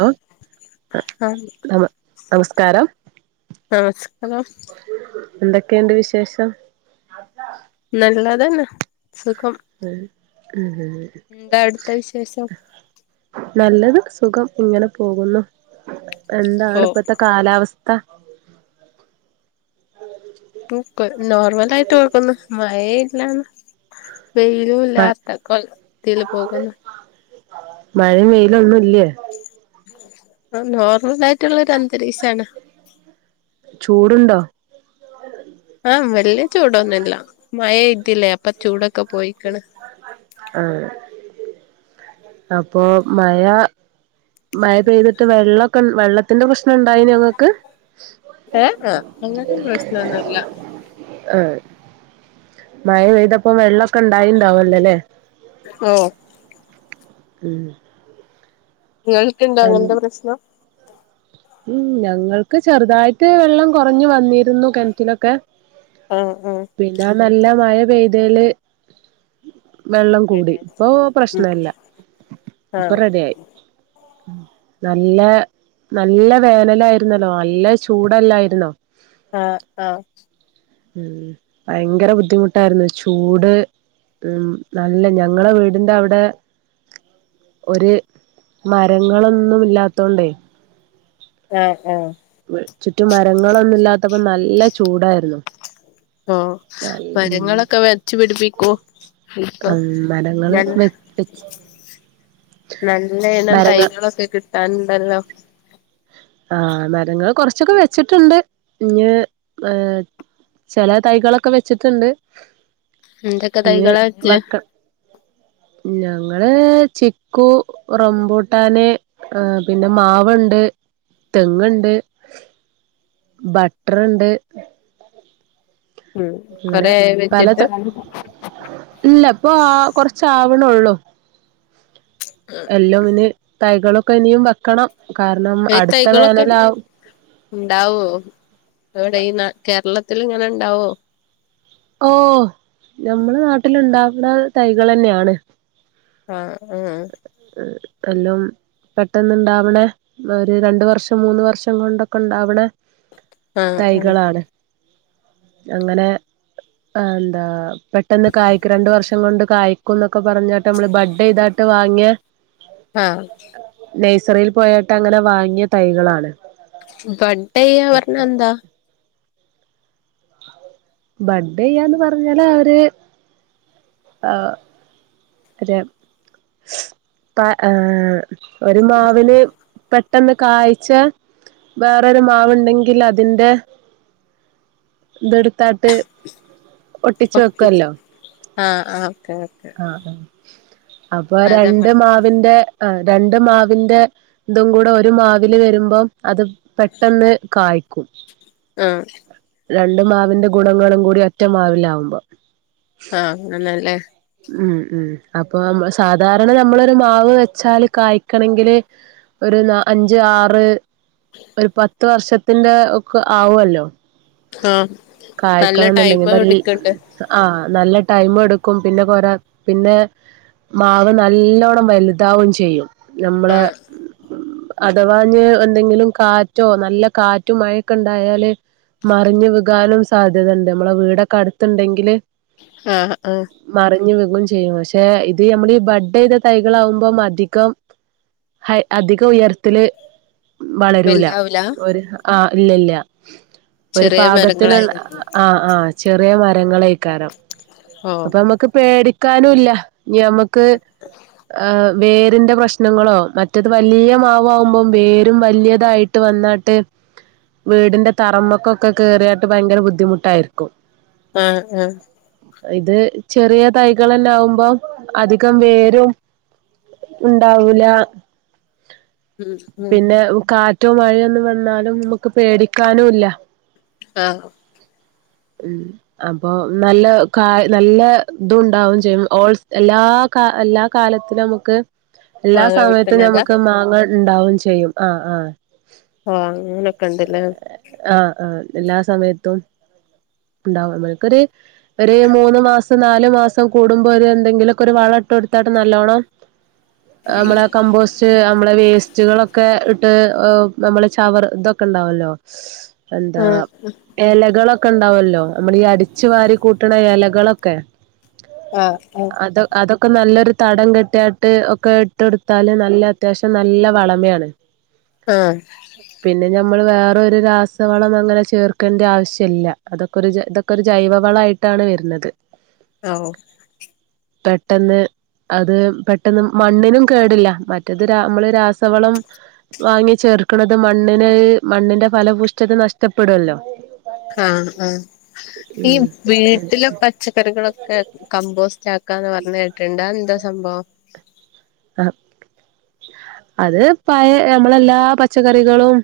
Law ആ നമ നമസ്കാരം നമസ്കാരം എന്തൊക്കെണ്ട് വിശേഷം നല്ലതന്നെ സുഖം [unintelligible] എന്താ അവ്ട്ത്തെ വിശേഷം നല്ലത് സുഖം ഇങ്ങനെ പോകുന്നു എന്താണ് ഓ ഇപ്പത്തെ കാലാവസ് [unintelligible] ട്ടൂപ്പ് നോർമലായിട്ട് ഓക്കൊന്നു മഴേ ഇല്ലഞ മ വെയിലുല്ലാത്ത കോലത്തിൽ പോകുന്നു. മഴയും വെയിലൊന്നുല്ല്യേ? ആ നോർ നൊർമലായിട്ടുള്ളൊരു അന്തരീക്ഷാണ്. ചൂട്ണ്ടോ? ആഹ് വല്ല്യ ചൂടൊന്നൂല്ല മയയ്തില്ലേ അപ്പൊ ചൂടൊക്കെ പോയിക്ക്ണ്. ആഹ് അപ്പൊ മഴ മഴ പെയ്തിട്ട് വെള്ള ക്കൻ വെള്ളത്തിന്റെ പ്രശ് നുണ്ടായിന്യോ ഇങ്ങക്ക് ഏ ആ അങ്ങനെ പ്രശ്നൊന്നുമില്ല ആഹ് മഴ പെയ്തപ്പം വെള്ള ക്കെ ണ്ടായിണ്ടാവൊല്ലോ ല്ലെ ഓ ഉംഹ് ഇങ്ങൾക്ണ്ടോ അങ്ങൻത്തെ പ്രശ്നം? ഉംഹ് ഞങ്ങൾക്ക് ചെറുതായിട്ട് വെള്ളം കൊറഞ്ഞു വന്നിരുന്നു കെൺറ്റിലൊക്കെ. ആ പിന്നെ നല്ല മഴ പെയ്തേല് വെള്ളം കൂടി ഇപ്പൊ പ്രശ്നല്ല ആ ആ ഇപ്പൊ റെഡ്യായി. ഉം നല്ല നല്ല വേനലായിരുന്നല്ലോ നല്ല ചൂടല്ലായിരുന്നോ? ആഹ് ആഹ് ഉം ഭയങ്കര ബുദ്ധിമുട്ടായിരുന്നു ചൂട് ഉം നല്ല ഞങ്ങളെ വീടിന്റെ അവടെ ഒരു മരങ്ങളൊന്നും ഇല്ലാത്തോണ്ടേ ആഹ് ആഹ് ചുറ്റു മരങ്ങളൊന്നും ഇല്ലാത്തപ്പോ നല്ല ചൂടായിരുന്നു ഓ മരങ്ങളൊക്കെ വെച്ച് പിടിപ്പിക്കൂ ഇപ്പൊ ഉം മരങ്ങള് ന വെ വെച്ച് നല്ല ഇന മരങ്ങൾ തൈകളൊക്കെ കിട്ടാൻണ്ടല്ലോ ആ മരങ്ങൾ കൊറച്ചൊക്കെ വെച്ചിട്ടുണ്ട് ഇഞ് ഏ ചില തൈകളൊക്കെ വെച്ചിട്ടുണ്ട് എന്തെക്ക ഇഞ്ഞ് തൈകളച്ച വെക്ക ഞങ്ങള് ചിക്കു റമ്പൂട്ടാന ആ പിന്നെ മാവുണ്ട് തെങ്ങ്ണ്ട് ബട്ടർണ്ട് അങ്ങനെ കൊറേ ആയോ പലത വെച്ചിട്ട് ഇല്ല ഇപ്പൊ ആ കൊറച്ച ആ ണോ ഉള്ളൂ എല്ലാം ഇന് തൈകളൊക് ഇപ്പൊ ഇനിയും വെക്കണം കാരണം ഈ അടുത്ത തൈകളൊക്കെ വേനല ഉണ്ടാവോ എവിടെ ഈ കേരളത്തിൽ ഇങ്ങനെ ഇണ്ടാവോ ഓ നമ്മുടെ നാട്ടിലുണ്ടാക്കുന്ന തൈകൾ തന്നെയാണ് ആ ആ എല്ലാം പെട്ടെന്ന് ഇണ്ടാവണേ ഒരു രണ്ട വർഷം മൂന്ന് വർഷം കൊണ്ടൊക്കെ ഉണ്ടാവണേ ആഹ് ആഹ് തൈകളാണ് അങ്ങനെ എന്ത പെട്ടെന്ന് കായ്ക്കു രണ്ട് വർഷം കൊണ്ട് കായിക്കു പറഞ്ഞട്ട് നമ്മള് ബഡ് അയ്താട്ടു വാ ങ്ങ്യ ആ റയിൽ പോയട്ട് അങ്ങനെ വാങ്ങിയ തൈകളാണ് ബഡ്ഡ്യ്യ പറഞ്ഞ അപ്പൊ എന്താ ബാഡ്ഡ്യ്യന്ന് പറഞ്ഞാല് അവര് ആ അ ഏ ഒരു മാവിന് പെട്ടെന്ന് കാഴ്ച വേറൊരു മാവുണ്ടെങ്കിൽ അതിറെ ഇതെടു തട്ട് ഒട്ടിച്ചു ഒട്ടിച്ച് വെക്കുവല്ലോ ആഹ് ആഹ് ഓക്കെ ഓക്കെ ആ ഉ അപ്പൊ അതെ രണ്ട് ബഡ് മാവിന്റെ ആ രണ്ട് മാവിന്റെ ഇതും കൂടെ ഒരു മാവിൽ വരുമ്പം അത് പെട്ടെന്ന് കായ്ക്കും ആഹ് രണ്ടു മാവിന്റെ ഗുണങ്ങളും കൂടി ഒറ്റ മാവൽലാവുമ്പോ ആ അങ്ങന്നല്ലേ ഉം ഉ അപ്പൊ സാധാരണ നമ്മളൊരു മാവ് വെച്ചാല് കായ്ക്കണങ്കില് ഒരു അഞ്ച് ആറ് ഒരു പത്ത് വർഷത്തിന്റെ ഒക്കെ ആവല്ലോ ആഹ് നല്ല കായ്ക്കണന്നുണ്ടെങ്കി ടൈമ് നല്ല എടുക്ക്ണ്ട് ആ നല്ല ടൈമെടുക്കും പിന്നെ കൊരാ പിന്നെ മാവ് നല്ലോണ്ണം വലുതാവു ചെയ്യും നമ്മളെ ആഹ് അതവാഞ്ഞ് ന്തെങ്കിലും കാറ്റോ നല്ല കാറ്റും മഴയൊക്കെ ഉണ്ടായാല് മറിഞ്ഞ് വികാനും സാധ്യത ഇണ്ട് നമ്മളെ വീടൊക്കെ അടുത്തണ്ടെങ്കില് ആഹ് ആഹ് ഇനി വികും ചെയ്യും പക്ഷെ ഇത് നമ്മൾ ഈ ബഡെയ്ത തൈകളാകുമ്പ അധികം അധികം ഉയർത്തല് വളരൂല്ല വലുതാവൂല ഒരു ആ ഇല്ലില്ല്യ ഒരു ചെറിയ പാകത്തിനുള്ള മരങ്ങളായിരിക്കും ആഹ് ആഹ് ചെറിയ മരങ്ങളെയിക്കാരം ഓഹ് അപ്പൊ മ്മക്ക് പേടി ക്കാനൂല്ല നി ഞമ്മക്ക് ആഹ് വേരിന്റെ പ്രശ്നങ്ങളോ മറ്റത് വലിയ മാവ് ആവുമ്പോ വേരും വലിയതായിട്ട് വന്നാട്ട് വീടിന്റെ തറമക്കൊക്കെ കേറിയാട്ട് ഭയങ്കര ബുദ്ധിമുട്ടായിരിക്കും ആഹ് ആഹ് ഇത് ചെറിയ തൈകളല്ലാവു മ്പോ അധികം വേരും ഉണ്ടാവൂല ഉം ഉം പിന്നെ കാ റ്റും മഴയൊന്നു വന്നാലും നമക്ക് പേടിക്കാനൂല്ല ആഹ് ഉം അപ്പൊ നല്ല ക നല്ല തുണ്ടാവും ചെയ്യും ഓൾ എല്ലാ എല്ലാ കാലത്തിലുമ്മക്ക് എല്ലാ മാങ്ങ സമയത്തു വിട്ടുന്നതാ നമ്മക്ക് മാങ്ങ ഇ- ണ്ടാവും ചെയ്യും അ ആഹ് ആഹ് അങ്ങനെക്ക്ണ്ടലേ ആഹ് ആഹ് എല്ലാ സമയത്തും ഉണ്ടാവു മെക്കറി ഒരു മൂന്ന് മാസം നാല് ല് മാസം കൂടുമ്പോര് എന്തെലെക്കൊരു വളട്ട് എടുത്താട്ട് നല്ലോണം നമ്മള് കമ്പോസ്റ്റ് നമ്മള് വേസ്റ്റ് സ്റ്റുകളൊക്കെ ഇട്ട് നമ്മള് ചവർ ഇതൊക്കെ ഇണ്ടാവല്ലോ എന്താ ആ എലകളൊ- ഇണ്ടാവല്ലോ നമ്മൾ ഈ അടിച്ചു വാരി കൂട്ടണ എലകളൊക്കെ ആഹ് ആഹ് അതോ അതൊക്കെ നല്ലൊരു തടം കെട്ടിയാട്ട് ഒക്കെ ഇട്ടൊടുത്താല് നല്ല അത്യാവശ്യം നല്ല വളമയാണ് ആ പിന്നെ നമ്മൾ വേറൊരു രാസവളം അങ്ങനെ ചേർക്കേണ്ട ആവശ്യമില്ല അതൊക്കെ ഒരു ഇതൊക്കെ ഒരു ജൈവവളയിട്ടാണ് വരുന്നത് ആ പെട്ടെന്ന് അത് പെട്ടെന്ന് മണ്ണിനും കേടില്ല മറ്റത് രാ നമ്മള് രാസവളം വാങ്ങി ചേർക്കണത് മണ്ണിന് മണ്ണിന്റെ ഫലപൂഷ്ടത നഷ്ടപ്പെടുല്ലോ. ആഹ് ആ ഈ വീട്ടിലെ പച്ചക്കറികളൊക്കെ കമ്പോസ്റ്റ് ആ ക്കാന്ന പറഞ്ഞ കേട്ടിണ്ട അതെന്താ സംഭവം. അത് പഴ നമ്മള എല്ലാ പച്ചക്കറികളും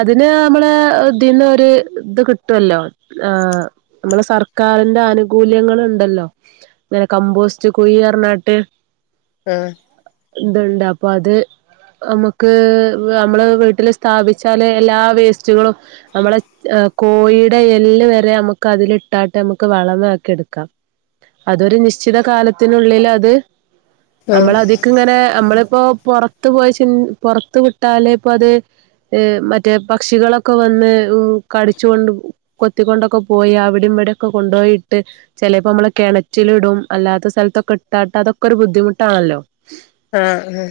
അതിന് നമ്മള ഇതിന്ന ഒരു ഇത് കിട്ടുമല്ലോ ആ നമ്മള സർക്കാരിന്റെ ആനുകൂല്യങ്ങള്ണ്ടല്ലോ ഇങ്ങനെ കമ്പോസ്റ്റ് കുഴി അരഞ്ഞാട്ട് ആ ഇതുണ്ട് അപ്പൊ അത് നമ്മുക്ക് നമ്മള് വീട്ടില് സ്ഥാപിച്ചാല് എല്ലാ വേസ്റ്റുകളും നമ്മളെ കോഴിയുടെ എല്ല് വരെ നമുക്ക് അതില ഇട്ടാട്ട് നമുക്ക് വളമ ആക്കി എടുക്കാം അതൊരു നിശ്ചിത കാലത്തിനുള്ളിൽ അത് നമ്മള ആഹ് അതിക്കിങ്ങനെ നമ്മളിപ്പോ പൊറത്ത് പോയി ചി പൊറത്ത് വിടലിപ്പത് മറ്റേ പക്ഷികളൊക്കെ വന്ന് കടിച്ചുകൊണ്ട് കൊത്തിക്കൊണ്ടൊക്കെ പോയി അവിടെ ഇവിടെക്കെ കൊണ്ടുപോയിട്ട് ചിലപ്പോ നമ്മള് കിണറ്റിലിടും അല്ലാത്ത സ്ഥലത്തൊക്കെ ഇട്ടാട്ട് അതൊക്കെ ഒരു ബുദ്ധിമുട്ട് ട്ടാണല്ലോ ആ ആ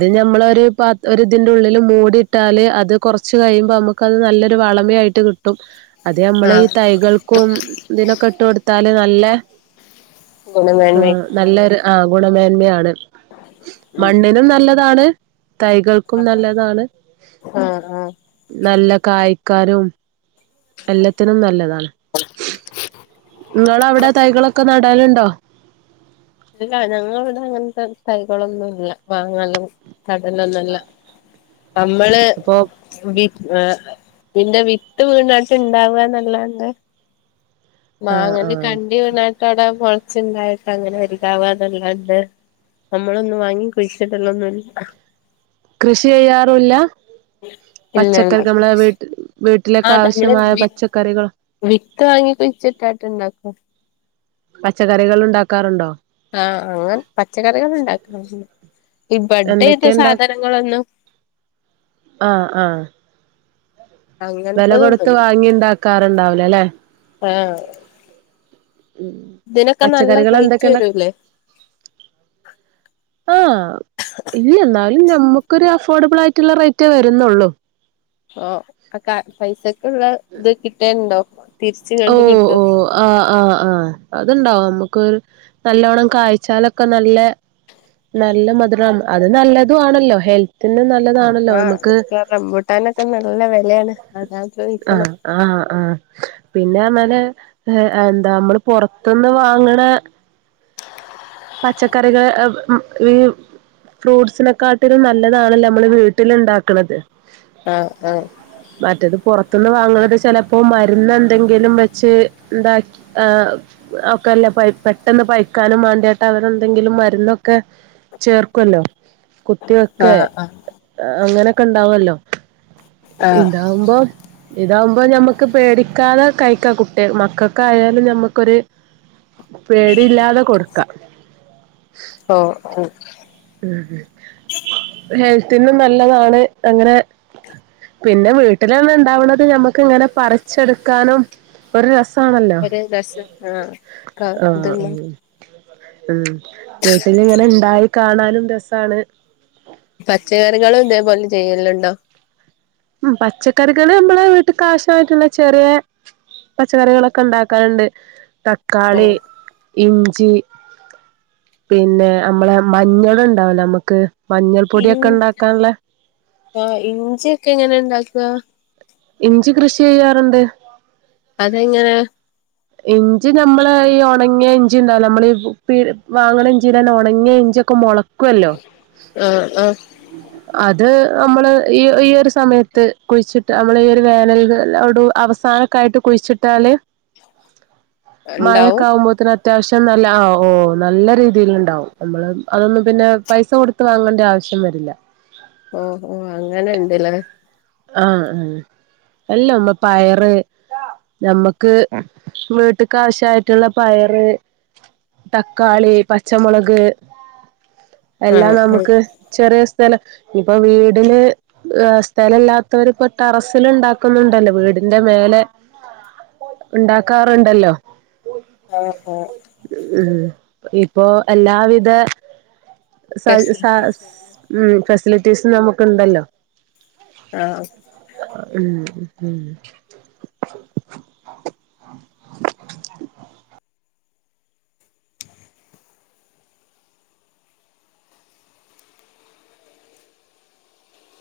അത് നമ്മളൊരു പ ഒരിതിന്റെ ഉള്ളില് മൂടിട്ടാല് അത് കുറച്ച് കഴിയുമ്പോ നമുക്ക്ത് നല്ലൊരു വളമ ആയിട്ട് കിട്ടും. അതെ നമ്മള് ഈ ആഹ് തൈകൾക്കും ഇതിനൊക്കെ ഇട്ട് കൊടുത്താല് നല്ല ല്ല ആ ഗുണമേന്മ നല്ലൊരു ആ ഗുണമേന്മയാണ് ഉം മണ്ണിനും നല്ലതാണ് തൈകൾക്കും നല്ലതാണ് ആഹ് ആഹ് നല്ല കായ് ക്കാരും എല്ലാത്തിനും നല്ലതാണ് ങ്ങവിളെ അവിടെ തൈകളൊക്കെ നടാനുണ്ടോ ഇല്ല ഞങ്ങളിട അങ്ങനത്തെ തൈകളൊന്നും ഇല്ല മാങ്ങലും കടലൊന്നുംല്ല നമ്മള് അപ്പൊ വി പിന്റെ വിത്ത് വീണാട്ട് ഇണ്ടാവാന്നല്ലാണ്ടെ ആഹ് മാങ്ങാന്റൊക്കെ ആഹ് അണ്ടി വീണട്ടവിടെ മുള ച്ണ്ടായിട്ട അങ്ങനെ വരും [unintelligible] നമ്മളൊന്നും വാങ്ങി കുഴിച്ചിടലൊന്നുല്ല കൃഷി ചെയ്യാറില്ല പച്ചക്കറിക്ക് നമ്മള വീട്ടി വീട്ടി ആ തമ്മള് വി വിത്ത് വാങ്ങിക്കൊ ചിട്ടാട്ട് ഇണ്ടാക്കും പച്ചക്കറികൾ ഉണ്ടാക്കാറുണ്ടോ ആ അങ്ങ് പച്ചക്കറികൾ ഉണ്ടാ [unintelligible] ഇബടെ എന്തൊക്കെ ഇത ഇണ്ടാ സാധനങ്ങളൊന്നു വെല കൊടുത്ത് വാങ്ങിണ്ടാക്കാറുണ്ടാവ് ലലെ ആഹ് തിനൊക്കെ നല്ല പച്ചക്കറികൾ റൈറ്റ് എന്തൊക്കെ ഉണ്ടാക്ക വരുലെ ആഹ് ഇല്ലന്നാ ഞമ്മുക്കൊരു അഫോർഡബിളായിട്ട്ള്ള റേറ്റെ വരുന്നൊള്ളൂ ഓ ഒക്ക പൈസക്ക്ള്ള ത് കിട്ടേണ്ടോ? തിര്ച്ച്കാണ്ട് കിട്ടും അത്ണ്ടാവും നമ്മുക്കൊര് നല്ലോണം കായ്ച്ചാലൊക്കെ നല്ലെ നല്ല മധുരം അത് നല്ലതു ആണല്ലോ ഹെൽത്തിന് നൽ ആഹ് [unintelligible] റമ്പുട്ടാനൊക്കെ നല്ല വെലാണ് ആഹ് ആഹ് ആഹ് പിന്നെ അറ്ന്നാല് എന്താ ക്മ്മള് പൊറത്ത്ന്ന് വാങ്ങ്ണെ പച്ചക്കറികൾ ഈ ഫ്രൂട്ടസിനെക്കാട്ടൊരു നല്ലതാണല്ലോ നമ്മള് വീട്ടില് ഇണ്ടാക്ക്ണത് ആഹ് ആഹ് പത്ത്ന്ന് വാങ്ങ്ന്നത് ചാല് അപ്പോ മരുന്ന് എന്തെങ്കിലും വെച്ച് ഇന്ത എഹ് ഒക്കെല്ലെ പെട്ടെന്ന് പയ്ക്കാനും മാണ്ട്യാ അവരെന്തെങ്കിലും മരുന്നൊക്കെ ചേർക്ക്വല്ലോ ത്തേക്കെ ആഹ് ആഹ് അങ്ങനെ ക്കെ ഇണ്ടാവൊല്ലോ ആഹ് ഇതാവുമ്പോ ഇതാവുമ്പോ നമ്മക്ക് പേടിക്കാതെ കഴിക്കാം കുട്ട്യേ മക്കെക്കാ ആയാലും ഞമ്മക്കൊരു പേടി ഇല്ലാതെ കൊടു ക്ക ഓഹ് ഓഹ് ഉം ഹെൽത്തിനും നല്ലതാണ് അങ്ങനെ പിന്നെ വീട്ടിലെന്നെ ഇണ്ടാവ്ണത് ഞമ്മക്ക് ഇങ്ങനെ പറിച്ചെടുക്കാനും ഒരു രസ ഒരു രസം ആഹ് ക്ക ആഹ് ഇതെല്ലാം ഉം ഉം വീട്ടിലിങ്ങനെ ഇണ്ടായി കാണാനും രസാണ്. പച്ചക്കറികളും ഇതേപോലെ ചെയ്യല്ണ്ടോ? ഉം പച്ചക്കറികള് അമ്മള് വീട്ട് കാവശ്യായിട്ടുള്ള ചെറ്യേ പച്ചക്കറികളൊക്കെ ണ്ടാക്കാറ്ണ്ട്. ഓ തക്കാളി ഇഞ്ചി പിന്നെ അമ്മളെ മഞ്ഞള് ഇണ്ടാവൊ ല്ലൊ ഞമക്ക് മഞ്ഞൾ ഇൻ പൊടിക്കെ ഇണ്ടാക്കാൻള്ളെ ഒക്ക എങ്ങനെ ണ്ടാക്ക? ഇഞ്ചി കൃഷി ചെയ്യാറ്ണ്ട്. അതെങ്ങനെ? ഇഞ്ചി ഞമ്മള് ഈ ഒണങ്ങ്യ ഇഞ്ചി ണ്ടാവൂലെ അമ്മള് പ് പീ വാങ്ങണ ചിഞ്ചിലെനെ ഒ ണങ്ങ്യ ഇഞ്ച്യൊക്കെ മൊള ക്കുവല്ലോ ആഹ് ആഹ് അത് ഞമ്മള് ഈ ഈ ഒരു സമയത്ത് കുയിച്ചിട്ട അമ്മള് ഈ ഒരു വേനല് [unintelligible] ഒടു അവസാനൊക്കായിട്ട് കുയിച്ചിട്ടാല് മയൊക്കെ ഇണ്ടാവും ആവുമ്പോത്തിന ത്യാവശ്യം നല്ല ആഹ് ഓ നല്ല രീതിയില്ണ്ടാവും നമ്മള് അതൊന്നും പിന്നെ പൈസ കൊടുത്ത് വാങ്ങേണ്ട ആവശ്യം വെരില്ല. ഓ ഓ അങ്ങനെ ണ്ട്ല്ലേ ആഹ് ആഹ് അല്ല നമ്മ പയറ് നമ്മക്ക് വീട്ട്ക്ക് ആവശ്യായിട്ടുള്ള പയറ്, തക്കാളി, പച്ചമുളക് ആഹ് എല്ലാം ആഹ് നമുക്ക് ചെറിയ സ് സ്ഥല ഇപ്പോ വീടില് അ് സ്ഥലല്ലാ തോര് പ്പൊ ടെറസില് ണ്ടാക്ക്ന്ന്ണ്ടല്ലോ വീടിന്റെ മേലെ ഇണ്ടാക്കാറ്ണ്ടല്ലോ ആഹ് അഹ് ഇപ്പൊ എല്ലാവിധ സഹ് സ ഫെസിലിറ്റീസ് ഉം ഫസ്റ്റ ഫ്ലീറ്റീസ് നമുക്ക് ഇണ്ടല്ലോ ആഹ് ആഹ് ഉം ഉം